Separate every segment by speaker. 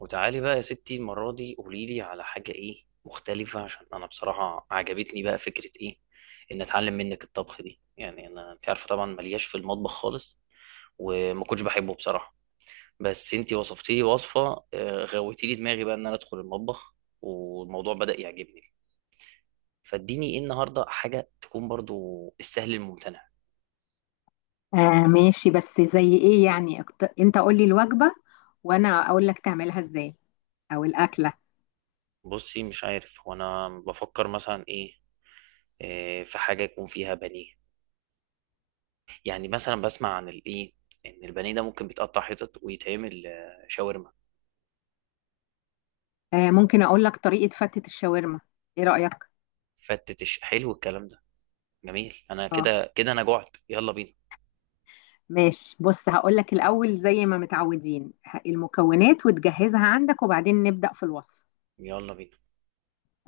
Speaker 1: وتعالي بقى يا ستي، المرة دي قوليلي على حاجة ايه مختلفة، عشان انا بصراحة عجبتني بقى فكرة ايه ان اتعلم منك الطبخ دي. يعني انا انت عارفة طبعا ملياش في المطبخ خالص، وما كنتش بحبه بصراحة. بس انت وصفتي لي وصفة، غويتي لي دماغي بقى ان انا ادخل المطبخ، والموضوع بدأ يعجبني. فاديني ايه النهاردة حاجة تكون برضو السهل الممتنع.
Speaker 2: آه، ماشي. بس زي ايه يعني، انت قولي الوجبة وانا اقول لك تعملها ازاي، او الاكلة.
Speaker 1: بصي مش عارف، وانا بفكر مثلا ايه، في حاجة يكون فيها بانيه. يعني مثلا بسمع عن الايه، ان البانيه ده ممكن بيتقطع حتت ويتعمل شاورما.
Speaker 2: آه، ممكن اقول لك طريقة فتة الشاورما. ايه رأيك؟
Speaker 1: فتتش حلو الكلام ده، جميل. انا
Speaker 2: اه
Speaker 1: كده كده انا جعت، يلا بينا.
Speaker 2: ماشي، بص هقول لك الاول زي ما متعودين، المكونات وتجهزها عندك وبعدين نبدأ في الوصف.
Speaker 1: يلا بينا.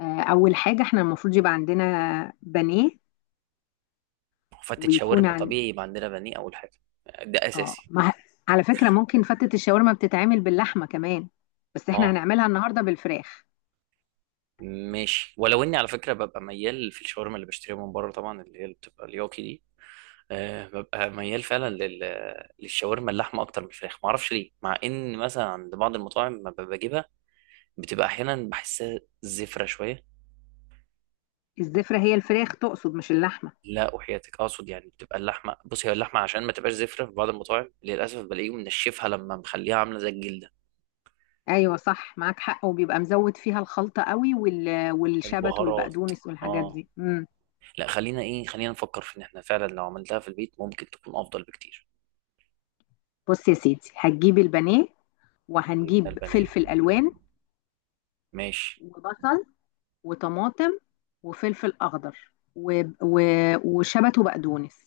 Speaker 2: آه، اول حاجة احنا المفروض يبقى عندنا بانيه
Speaker 1: فتت
Speaker 2: ويكون
Speaker 1: شاورما
Speaker 2: عن.
Speaker 1: طبيعي يبقى عندنا بانيه اول حاجه، ده
Speaker 2: اه،
Speaker 1: اساسي.
Speaker 2: ما... ه- على فكرة ممكن فتة الشاورما بتتعمل باللحمة كمان، بس احنا
Speaker 1: اه
Speaker 2: هنعملها النهاردة بالفراخ.
Speaker 1: ماشي، ولو اني على فكره ببقى ميال في الشاورما اللي بشتريها من بره، طبعا اللي هي اللي بتبقى الياكي دي. ببقى ميال فعلا للشاورما اللحمه اكتر من الفراخ، معرفش ليه، مع ان مثلا عند بعض المطاعم ما بجيبها بتبقى احيانا بحسها زفره شويه.
Speaker 2: الزفرة هي الفراخ تقصد، مش اللحمة؟
Speaker 1: لا وحياتك، اقصد يعني بتبقى اللحمه، بصي هي اللحمه عشان ما تبقاش زفره. في بعض المطاعم للاسف بلاقيهم منشفها لما مخليها عامله زي الجلده.
Speaker 2: ايوه صح، معاك حق. وبيبقى مزود فيها الخلطه قوي والشبت
Speaker 1: البهارات.
Speaker 2: والبقدونس والحاجات
Speaker 1: اه.
Speaker 2: دي.
Speaker 1: لا خلينا ايه، خلينا نفكر في ان احنا فعلا لو عملتها في البيت ممكن تكون افضل بكتير.
Speaker 2: بص يا سيدي، هتجيب البانيه
Speaker 1: جبنا
Speaker 2: وهنجيب
Speaker 1: البانيه،
Speaker 2: فلفل الوان
Speaker 1: ماشي.
Speaker 2: وبصل وطماطم وفلفل اخضر وشبت وبقدونس،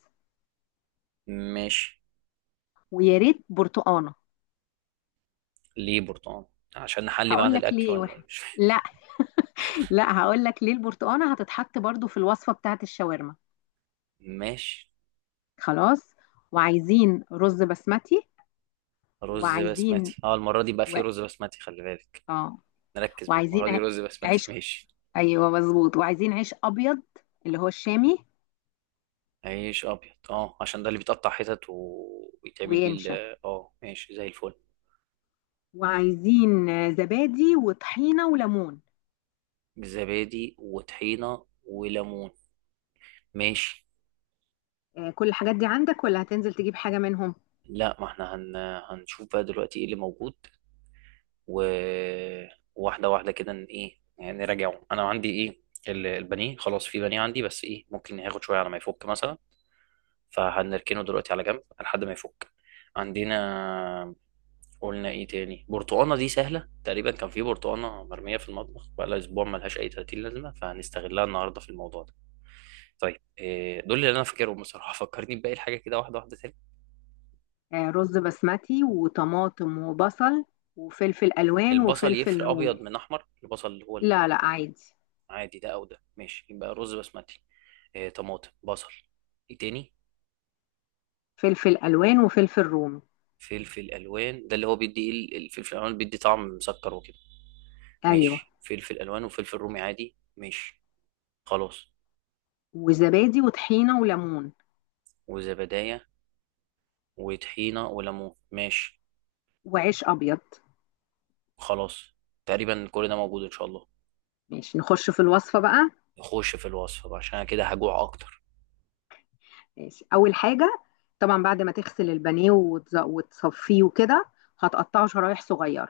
Speaker 1: ماشي.
Speaker 2: ويا ريت برتقانه.
Speaker 1: ليه برتقال؟ عشان نحلي بعد
Speaker 2: هقول لك
Speaker 1: الاكل
Speaker 2: ليه،
Speaker 1: ولا
Speaker 2: واحد.
Speaker 1: ايه؟ مش فاهم.
Speaker 2: لا، لا، هقول لك ليه البرتقانه هتتحط برضو في الوصفه بتاعت الشاورما.
Speaker 1: ماشي.
Speaker 2: خلاص، وعايزين رز بسمتي
Speaker 1: رز
Speaker 2: وعايزين
Speaker 1: بسمتي، اه المره دي بقى
Speaker 2: و...
Speaker 1: في رز بسمتي، خلي بالك.
Speaker 2: اه
Speaker 1: نركز بقى المره
Speaker 2: وعايزين
Speaker 1: دي،
Speaker 2: ع-
Speaker 1: رز بسمتي
Speaker 2: عيش.
Speaker 1: ماشي.
Speaker 2: ايوه مظبوط، وعايزين عيش ابيض اللي هو الشامي
Speaker 1: عيش ابيض اه، عشان ده اللي بيتقطع حتت ويتعمل بيه
Speaker 2: وينشف.
Speaker 1: اه ماشي زي الفل.
Speaker 2: وعايزين زبادي وطحينه وليمون.
Speaker 1: بالزبادي وطحينه وليمون، ماشي.
Speaker 2: كل الحاجات دي عندك ولا هتنزل تجيب حاجه منهم؟
Speaker 1: لا ما احنا هن... هنشوف بقى دلوقتي ايه اللي موجود، و... واحده واحده كده ايه يعني نراجعه، انا عندي ايه. البانيه خلاص في بانيه عندي، بس ايه ممكن ياخد شويه على ما يفك مثلا، فهنركنه دلوقتي على جنب لحد ما يفك. عندنا، قلنا ايه تاني؟ برتقانه، دي سهله تقريبا، كان في برتقانه مرميه في المطبخ بقالها اسبوع ملهاش اي 30 لازمه، فهنستغلها النهارده في الموضوع ده. طيب إيه دول اللي انا فاكرهم بصراحه؟ فكرني بباقي الحاجه كده واحده واحده تاني.
Speaker 2: رز بسمتي وطماطم وبصل وفلفل الوان
Speaker 1: البصل
Speaker 2: وفلفل
Speaker 1: يفرق
Speaker 2: رومي.
Speaker 1: ابيض من احمر؟ البصل اللي هو
Speaker 2: لا، لا، عادي.
Speaker 1: العادي ده، او ده ماشي. يبقى رز بسمتي، إيه، طماطم، بصل، ايه تاني؟
Speaker 2: فلفل الوان وفلفل رومي.
Speaker 1: فلفل الوان، ده اللي هو بيدي ايه، الفلفل الالوان بيدي طعم مسكر وكده.
Speaker 2: ايوه،
Speaker 1: ماشي، فلفل الوان وفلفل رومي عادي، ماشي، خلاص.
Speaker 2: وزبادي وطحينه وليمون
Speaker 1: وزبدايه وطحينه وليمون، ماشي.
Speaker 2: وعيش ابيض.
Speaker 1: خلاص. تقريبا كل ده موجود ان شاء الله.
Speaker 2: ماشي، نخش في الوصفه بقى.
Speaker 1: نخش في الوصفه بقى، عشان أنا كده هجوع اكتر.
Speaker 2: ماشي، اول حاجه طبعا بعد ما تغسل البانيه وتصفيه وكده، هتقطعه شرايح صغيره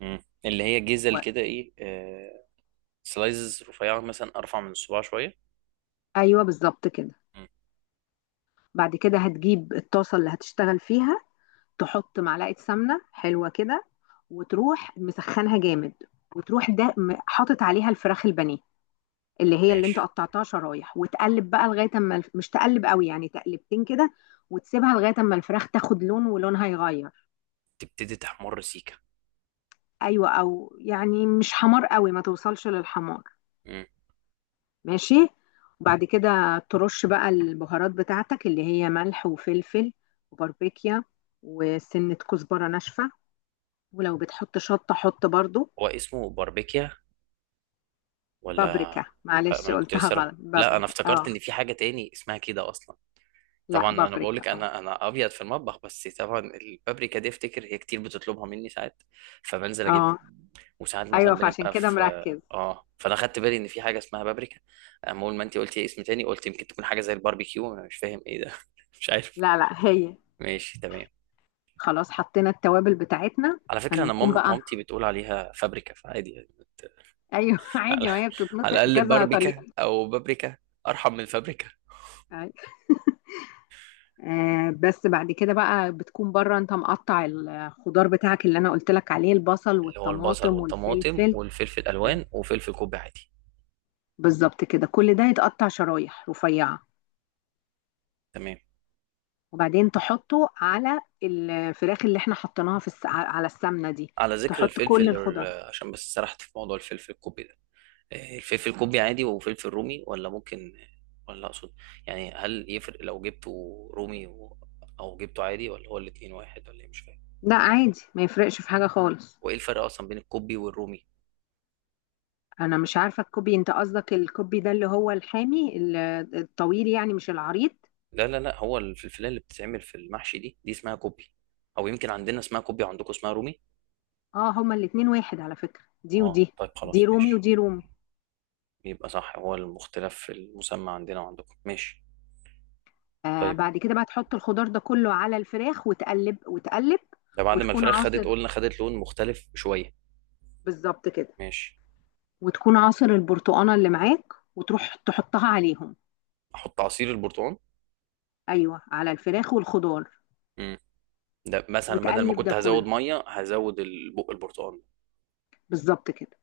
Speaker 1: مم. اللي هي جزل
Speaker 2: و...
Speaker 1: كده، ايه، سلايزز رفيعه، مثلا ارفع من الصباع شويه.
Speaker 2: ايوه بالظبط كده.
Speaker 1: مم.
Speaker 2: بعد كده هتجيب الطاسه اللي هتشتغل فيها، تحط معلقه سمنه حلوه كده وتروح مسخنها جامد، وتروح حاطط عليها الفراخ البانيه اللي هي اللي انت
Speaker 1: ماشي.
Speaker 2: قطعتها شرايح، وتقلب بقى لغايه اما مش تقلب قوي، يعني تقلبتين كده. وتسيبها لغايه اما الفراخ تاخد لون ولونها يغير.
Speaker 1: تبتدي تحمر سيكه.
Speaker 2: ايوه، او يعني مش حمار قوي، ما توصلش للحمار.
Speaker 1: مم.
Speaker 2: ماشي. وبعد كده ترش بقى البهارات بتاعتك اللي هي ملح وفلفل وباربيكيا وسنة كزبرة ناشفة، ولو بتحط شطة حط برضو.
Speaker 1: هو اسمه باربيكيا ولا؟
Speaker 2: بابريكا،
Speaker 1: لا، ما
Speaker 2: معلش
Speaker 1: انا كنت
Speaker 2: قلتها
Speaker 1: لسه راح-
Speaker 2: غلط،
Speaker 1: لا انا
Speaker 2: بابريكا،
Speaker 1: افتكرت
Speaker 2: اه.
Speaker 1: ان في حاجه تاني اسمها كده اصلا.
Speaker 2: لا،
Speaker 1: طبعا ما انا بقول
Speaker 2: بابريكا،
Speaker 1: لك،
Speaker 2: اه.
Speaker 1: انا ابيض في المطبخ، بس طبعا البابريكا دي افتكر هي كتير بتطلبها مني ساعات، فبنزل اجيبها.
Speaker 2: اه.
Speaker 1: وساعات
Speaker 2: ايوه،
Speaker 1: مثلا
Speaker 2: فعشان
Speaker 1: بنبقى
Speaker 2: كده
Speaker 1: في.
Speaker 2: مركز.
Speaker 1: اه، فانا خدت بالي ان في حاجه اسمها بابريكا. أما اول ما انت قلتي اسم تاني قلت يمكن تكون حاجه زي الباربيكيو، انا مش فاهم ايه ده مش عارف.
Speaker 2: لا، لا، هي.
Speaker 1: ماشي تمام.
Speaker 2: خلاص، حطينا التوابل بتاعتنا.
Speaker 1: على فكره انا
Speaker 2: هنكون بقى.
Speaker 1: مامتي بتقول عليها فابريكا، فعادي يعني
Speaker 2: ايوه
Speaker 1: على،
Speaker 2: عادي، ما هي
Speaker 1: على
Speaker 2: بتتنطق
Speaker 1: الاقل
Speaker 2: كذا طريقة.
Speaker 1: باربيكا او بابريكا ارحم من فابريكا.
Speaker 2: بس بعد كده بقى، بتكون بره انت مقطع الخضار بتاعك اللي انا قلت لك عليه، البصل
Speaker 1: اللي هو البصل
Speaker 2: والطماطم
Speaker 1: والطماطم
Speaker 2: والفلفل.
Speaker 1: والفلفل
Speaker 2: مم.
Speaker 1: الالوان وفلفل كوب عادي.
Speaker 2: بالظبط كده، كل ده يتقطع شرايح رفيعة،
Speaker 1: تمام.
Speaker 2: وبعدين تحطه على الفراخ اللي احنا حطيناها على السمنة دي.
Speaker 1: على ذكر
Speaker 2: تحط كل
Speaker 1: الفلفل
Speaker 2: الخضار.
Speaker 1: عشان بس سرحت في موضوع الفلفل الكوبي ده، إيه، الفلفل الكوبي عادي وفلفل رومي، ولا ممكن، ولا اقصد يعني هل يفرق لو جبته رومي او جبته عادي، ولا هو الاتنين واحد ولا ايه؟ مش فاهم.
Speaker 2: لا عادي، ما يفرقش في حاجة خالص.
Speaker 1: وايه الفرق اصلا بين الكوبي والرومي؟
Speaker 2: انا مش عارفة الكوبي، انت قصدك الكوبي ده اللي هو الحامي، الطويل يعني، مش العريض.
Speaker 1: لا هو الفلفلايه اللي بتتعمل في المحشي دي اسمها كوبي. او يمكن عندنا اسمها كوبي وعندكم اسمها رومي.
Speaker 2: اه، هما الاتنين واحد على فكرة، دي
Speaker 1: اه
Speaker 2: ودي.
Speaker 1: طيب
Speaker 2: دي
Speaker 1: خلاص
Speaker 2: رومي
Speaker 1: ماشي.
Speaker 2: ودي رومي.
Speaker 1: يبقى صح، هو المختلف في المسمى عندنا وعندكم، ماشي.
Speaker 2: آه،
Speaker 1: طيب
Speaker 2: بعد كده بقى تحط الخضار ده كله على الفراخ وتقلب وتقلب
Speaker 1: ده بعد ما
Speaker 2: وتكون
Speaker 1: الفراخ خدت،
Speaker 2: عاصر.
Speaker 1: قلنا خدت لون مختلف شوية.
Speaker 2: بالظبط كده.
Speaker 1: ماشي.
Speaker 2: وتكون عاصر البرتقانه اللي معاك وتروح تحطها عليهم.
Speaker 1: احط عصير البرتقال.
Speaker 2: ايوه، على الفراخ والخضار.
Speaker 1: امم. ده مثلا بدل ما
Speaker 2: وتقلب ده
Speaker 1: كنت هزود
Speaker 2: كله،
Speaker 1: ميه هزود البق البرتقال.
Speaker 2: بالظبط كده.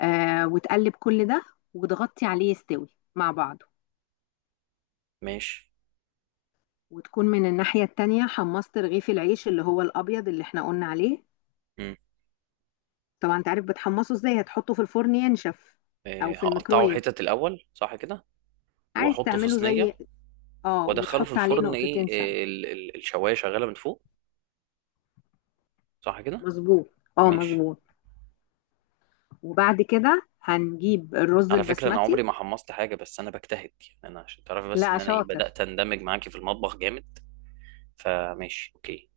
Speaker 2: آه، وتقلب كل ده وتغطي عليه يستوي مع بعضه.
Speaker 1: ماشي.
Speaker 2: وتكون من الناحيه التانيه حمصت رغيف العيش اللي هو الابيض اللي احنا قلنا عليه.
Speaker 1: امم.
Speaker 2: طبعا انت عارف بتحمصه ازاي، هتحطه في الفرن ينشف او في
Speaker 1: هقطعه
Speaker 2: الميكرويف.
Speaker 1: حتت الاول، صح كده؟
Speaker 2: عايز
Speaker 1: واحطه في
Speaker 2: تعمله زي.
Speaker 1: صينيه
Speaker 2: اه،
Speaker 1: وادخله في
Speaker 2: وتحط عليه
Speaker 1: الفرن، ايه
Speaker 2: نقطتين سمنه.
Speaker 1: الشوايه شغاله من فوق، صح كده؟
Speaker 2: مظبوط، اه
Speaker 1: ماشي.
Speaker 2: مظبوط. وبعد كده هنجيب الرز
Speaker 1: على فكره انا
Speaker 2: البسمتي.
Speaker 1: عمري ما حمصت حاجه، بس انا بجتهد يعني، انا عشان تعرفي بس
Speaker 2: لا،
Speaker 1: ان انا ايه
Speaker 2: شاطر.
Speaker 1: بدات اندمج معاكي في المطبخ جامد. فماشي اوكي.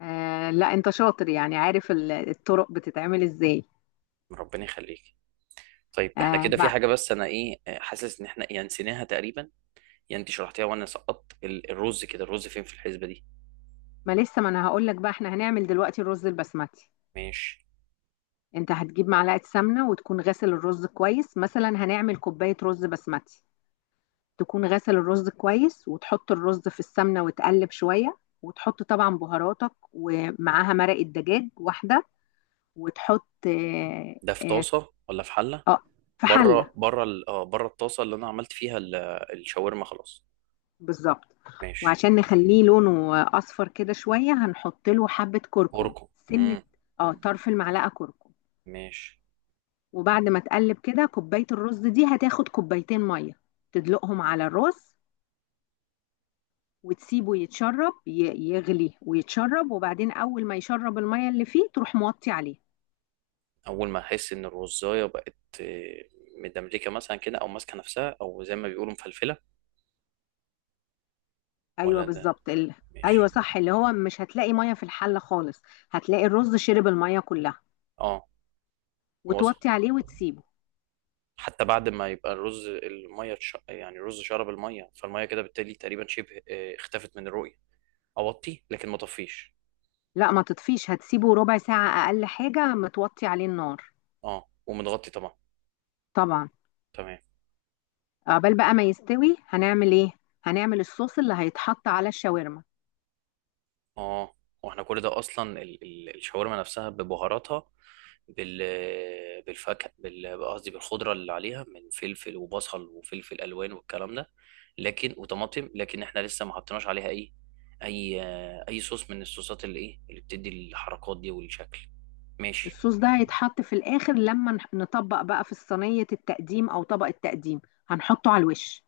Speaker 2: آه لا، انت شاطر، يعني عارف الطرق بتتعمل ازاي.
Speaker 1: ربنا يخليك. طيب احنا
Speaker 2: آه
Speaker 1: كده في
Speaker 2: بقى،
Speaker 1: حاجه، بس انا ايه حاسس ان احنا يعني نسيناها تقريبا. يعني انت شرحتيها وانا سقطت الرز، كده الرز فين في الحسبه دي؟
Speaker 2: ما لسه، ما انا هقول لك بقى احنا هنعمل دلوقتي الرز البسمتي.
Speaker 1: ماشي.
Speaker 2: انت هتجيب معلقة سمنة وتكون غسل الرز كويس، مثلا هنعمل كوباية رز بسمتي. تكون غسل الرز كويس وتحط الرز في السمنة وتقلب شوية، وتحط طبعا بهاراتك ومعاها مرق الدجاج واحدة. وتحط.
Speaker 1: ده في
Speaker 2: آه
Speaker 1: طاسه ولا في حله؟
Speaker 2: آه، في حلة.
Speaker 1: بره بره ال- اه بره الطاسه اللي انا عملت فيها الشاورما خلاص.
Speaker 2: بالظبط.
Speaker 1: ماشي.
Speaker 2: وعشان نخليه لونه اصفر كده شويه، هنحط له حبه كركم
Speaker 1: اركن.
Speaker 2: سنه.
Speaker 1: امم.
Speaker 2: اه، طرف المعلقه كركم.
Speaker 1: ماشي.
Speaker 2: وبعد ما تقلب كده، كوبايه الرز دي هتاخد كوبايتين ميه، تدلقهم على الرز وتسيبه يتشرب، يغلي ويتشرب، وبعدين اول ما يشرب الميه اللي فيه تروح موطي عليه.
Speaker 1: اول ما احس ان الرزايه بقت مدملكه مثلا كده، او ماسكه نفسها، او زي ما بيقولوا مفلفله، ولا
Speaker 2: ايوه
Speaker 1: ده؟
Speaker 2: بالظبط. ايوه
Speaker 1: ماشي.
Speaker 2: صح، اللي هو مش هتلاقي ميه في الحله خالص، هتلاقي الرز شرب الميه كلها.
Speaker 1: اه، وصل.
Speaker 2: وتوطي عليه وتسيبه.
Speaker 1: حتى بعد ما يبقى الرز الميه يعني الرز شرب الميه، فالميه كده بالتالي تقريبا شبه اختفت من الرؤيه. اوطي لكن ما طفيش.
Speaker 2: لا ما تطفيش، هتسيبه ربع ساعة أقل حاجة متوطي عليه النار.
Speaker 1: اه، ومتغطي طبعا.
Speaker 2: طبعا.
Speaker 1: تمام.
Speaker 2: عقبال بقى ما يستوي، هنعمل إيه؟ هنعمل الصوص اللي هيتحط على الشاورما.
Speaker 1: اه. واحنا كل ده اصلا الشاورما نفسها ببهاراتها، بال بالفاكهه، قصدي بالخضره اللي عليها من فلفل وبصل وفلفل الوان والكلام ده، لكن وطماطم، لكن احنا لسه ما حطيناش عليها اي، اي اي صوص من الصوصات اللي ايه اللي بتدي الحركات دي والشكل. ماشي.
Speaker 2: الصوص ده هيتحط في الآخر، لما نطبق بقى في صينية التقديم أو طبق التقديم، هنحطه على الوش.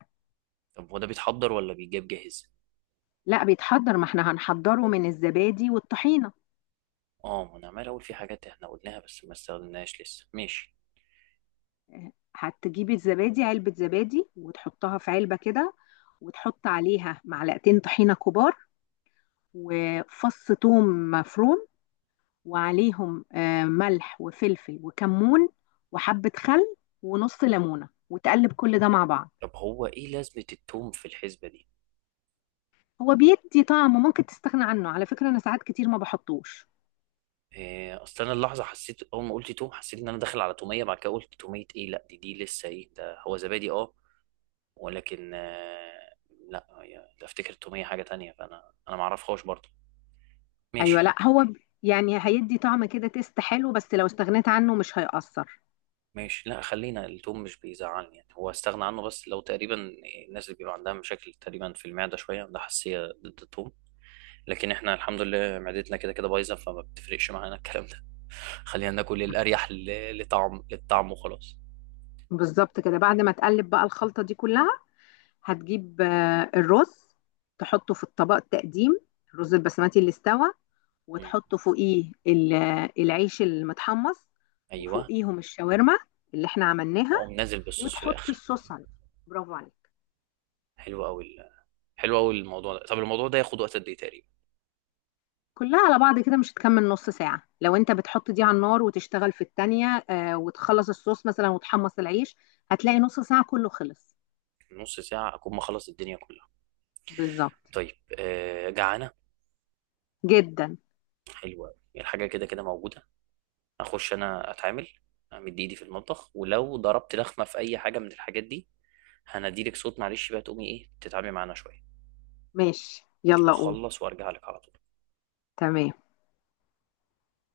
Speaker 1: طب هو ده بيتحضر ولا بيجاب جاهز؟
Speaker 2: لا بيتحضر، ما احنا هنحضره من الزبادي والطحينة.
Speaker 1: اه، ما انا عمال اقول في حاجات احنا قلناها بس ما استخدمناهاش لسه. ماشي.
Speaker 2: هتجيبي الزبادي، علبة زبادي وتحطها في علبة كده، وتحط عليها معلقتين طحينة كبار وفص ثوم مفروم، وعليهم ملح وفلفل وكمون وحبة خل ونص ليمونة، وتقلب كل ده مع بعض.
Speaker 1: طب هو ايه لازمة التوم في الحسبة دي؟
Speaker 2: هو بيدي طعم، ممكن تستغنى عنه على فكرة، أنا ساعات كتير ما بحطوش.
Speaker 1: إيه، اصل انا اللحظه حسيت اول ما قلت توم، حسيت ان انا داخل على توميه، بعد كده قلت توميه ايه، لا دي لسه ايه ده هو زبادي اه. ولكن لا ده افتكر التوميه حاجه تانية، فانا ما اعرفهاش برضه. ماشي.
Speaker 2: أيوة لا، هو. يعني هيدي طعم كده، تيست حلو، بس لو استغنيت عنه مش هيأثر.
Speaker 1: ماشي. لا خلينا التوم، مش بيزعلني يعني هو، استغنى عنه. بس لو تقريبا الناس اللي بيبقى عندها مشاكل تقريبا في المعده شويه عندها حساسيه ضد التوم، لكن احنا الحمد لله معدتنا كده كده بايظه فما بتفرقش معانا الكلام ده خلينا ناكل الاريح لطعم للطعم وخلاص.
Speaker 2: بالظبط كده. بعد ما تقلب بقى الخلطة دي كلها، هتجيب الرز، تحطه في الطبق التقديم، الرز البسمتي اللي استوى،
Speaker 1: مم.
Speaker 2: وتحط فوقيه العيش المتحمص،
Speaker 1: ايوه.
Speaker 2: وفوقيهم الشاورما اللي احنا عملناها،
Speaker 1: واقوم نازل بالصوص في
Speaker 2: وتحط
Speaker 1: الاخر.
Speaker 2: الصوص عليه. برافو عليك.
Speaker 1: حلو قوي حلو قوي الموضوع ده. طب الموضوع ده ياخد وقت قد ايه تقريبا؟
Speaker 2: كلها على بعض كده مش هتكمل نص ساعة، لو انت بتحط دي على النار وتشتغل في التانية، وتخلص الصوص مثلا وتحمص العيش، هتلاقي نص ساعة كله خلص.
Speaker 1: نص ساعه اكون مخلص الدنيا كلها.
Speaker 2: بالظبط.
Speaker 1: طيب آه جعانه.
Speaker 2: جدا.
Speaker 1: حلو قوي، الحاجه كده كده موجوده. اخش انا اتعامل، امد ايدي في المطبخ، ولو ضربت لخمه في اي حاجه من الحاجات دي هنديلك صوت. معلش بقى تقومي ايه تتعاملي معانا شويه.
Speaker 2: ماشي، يلا قوم.
Speaker 1: هخلص وارجع لك على طول.
Speaker 2: تمام.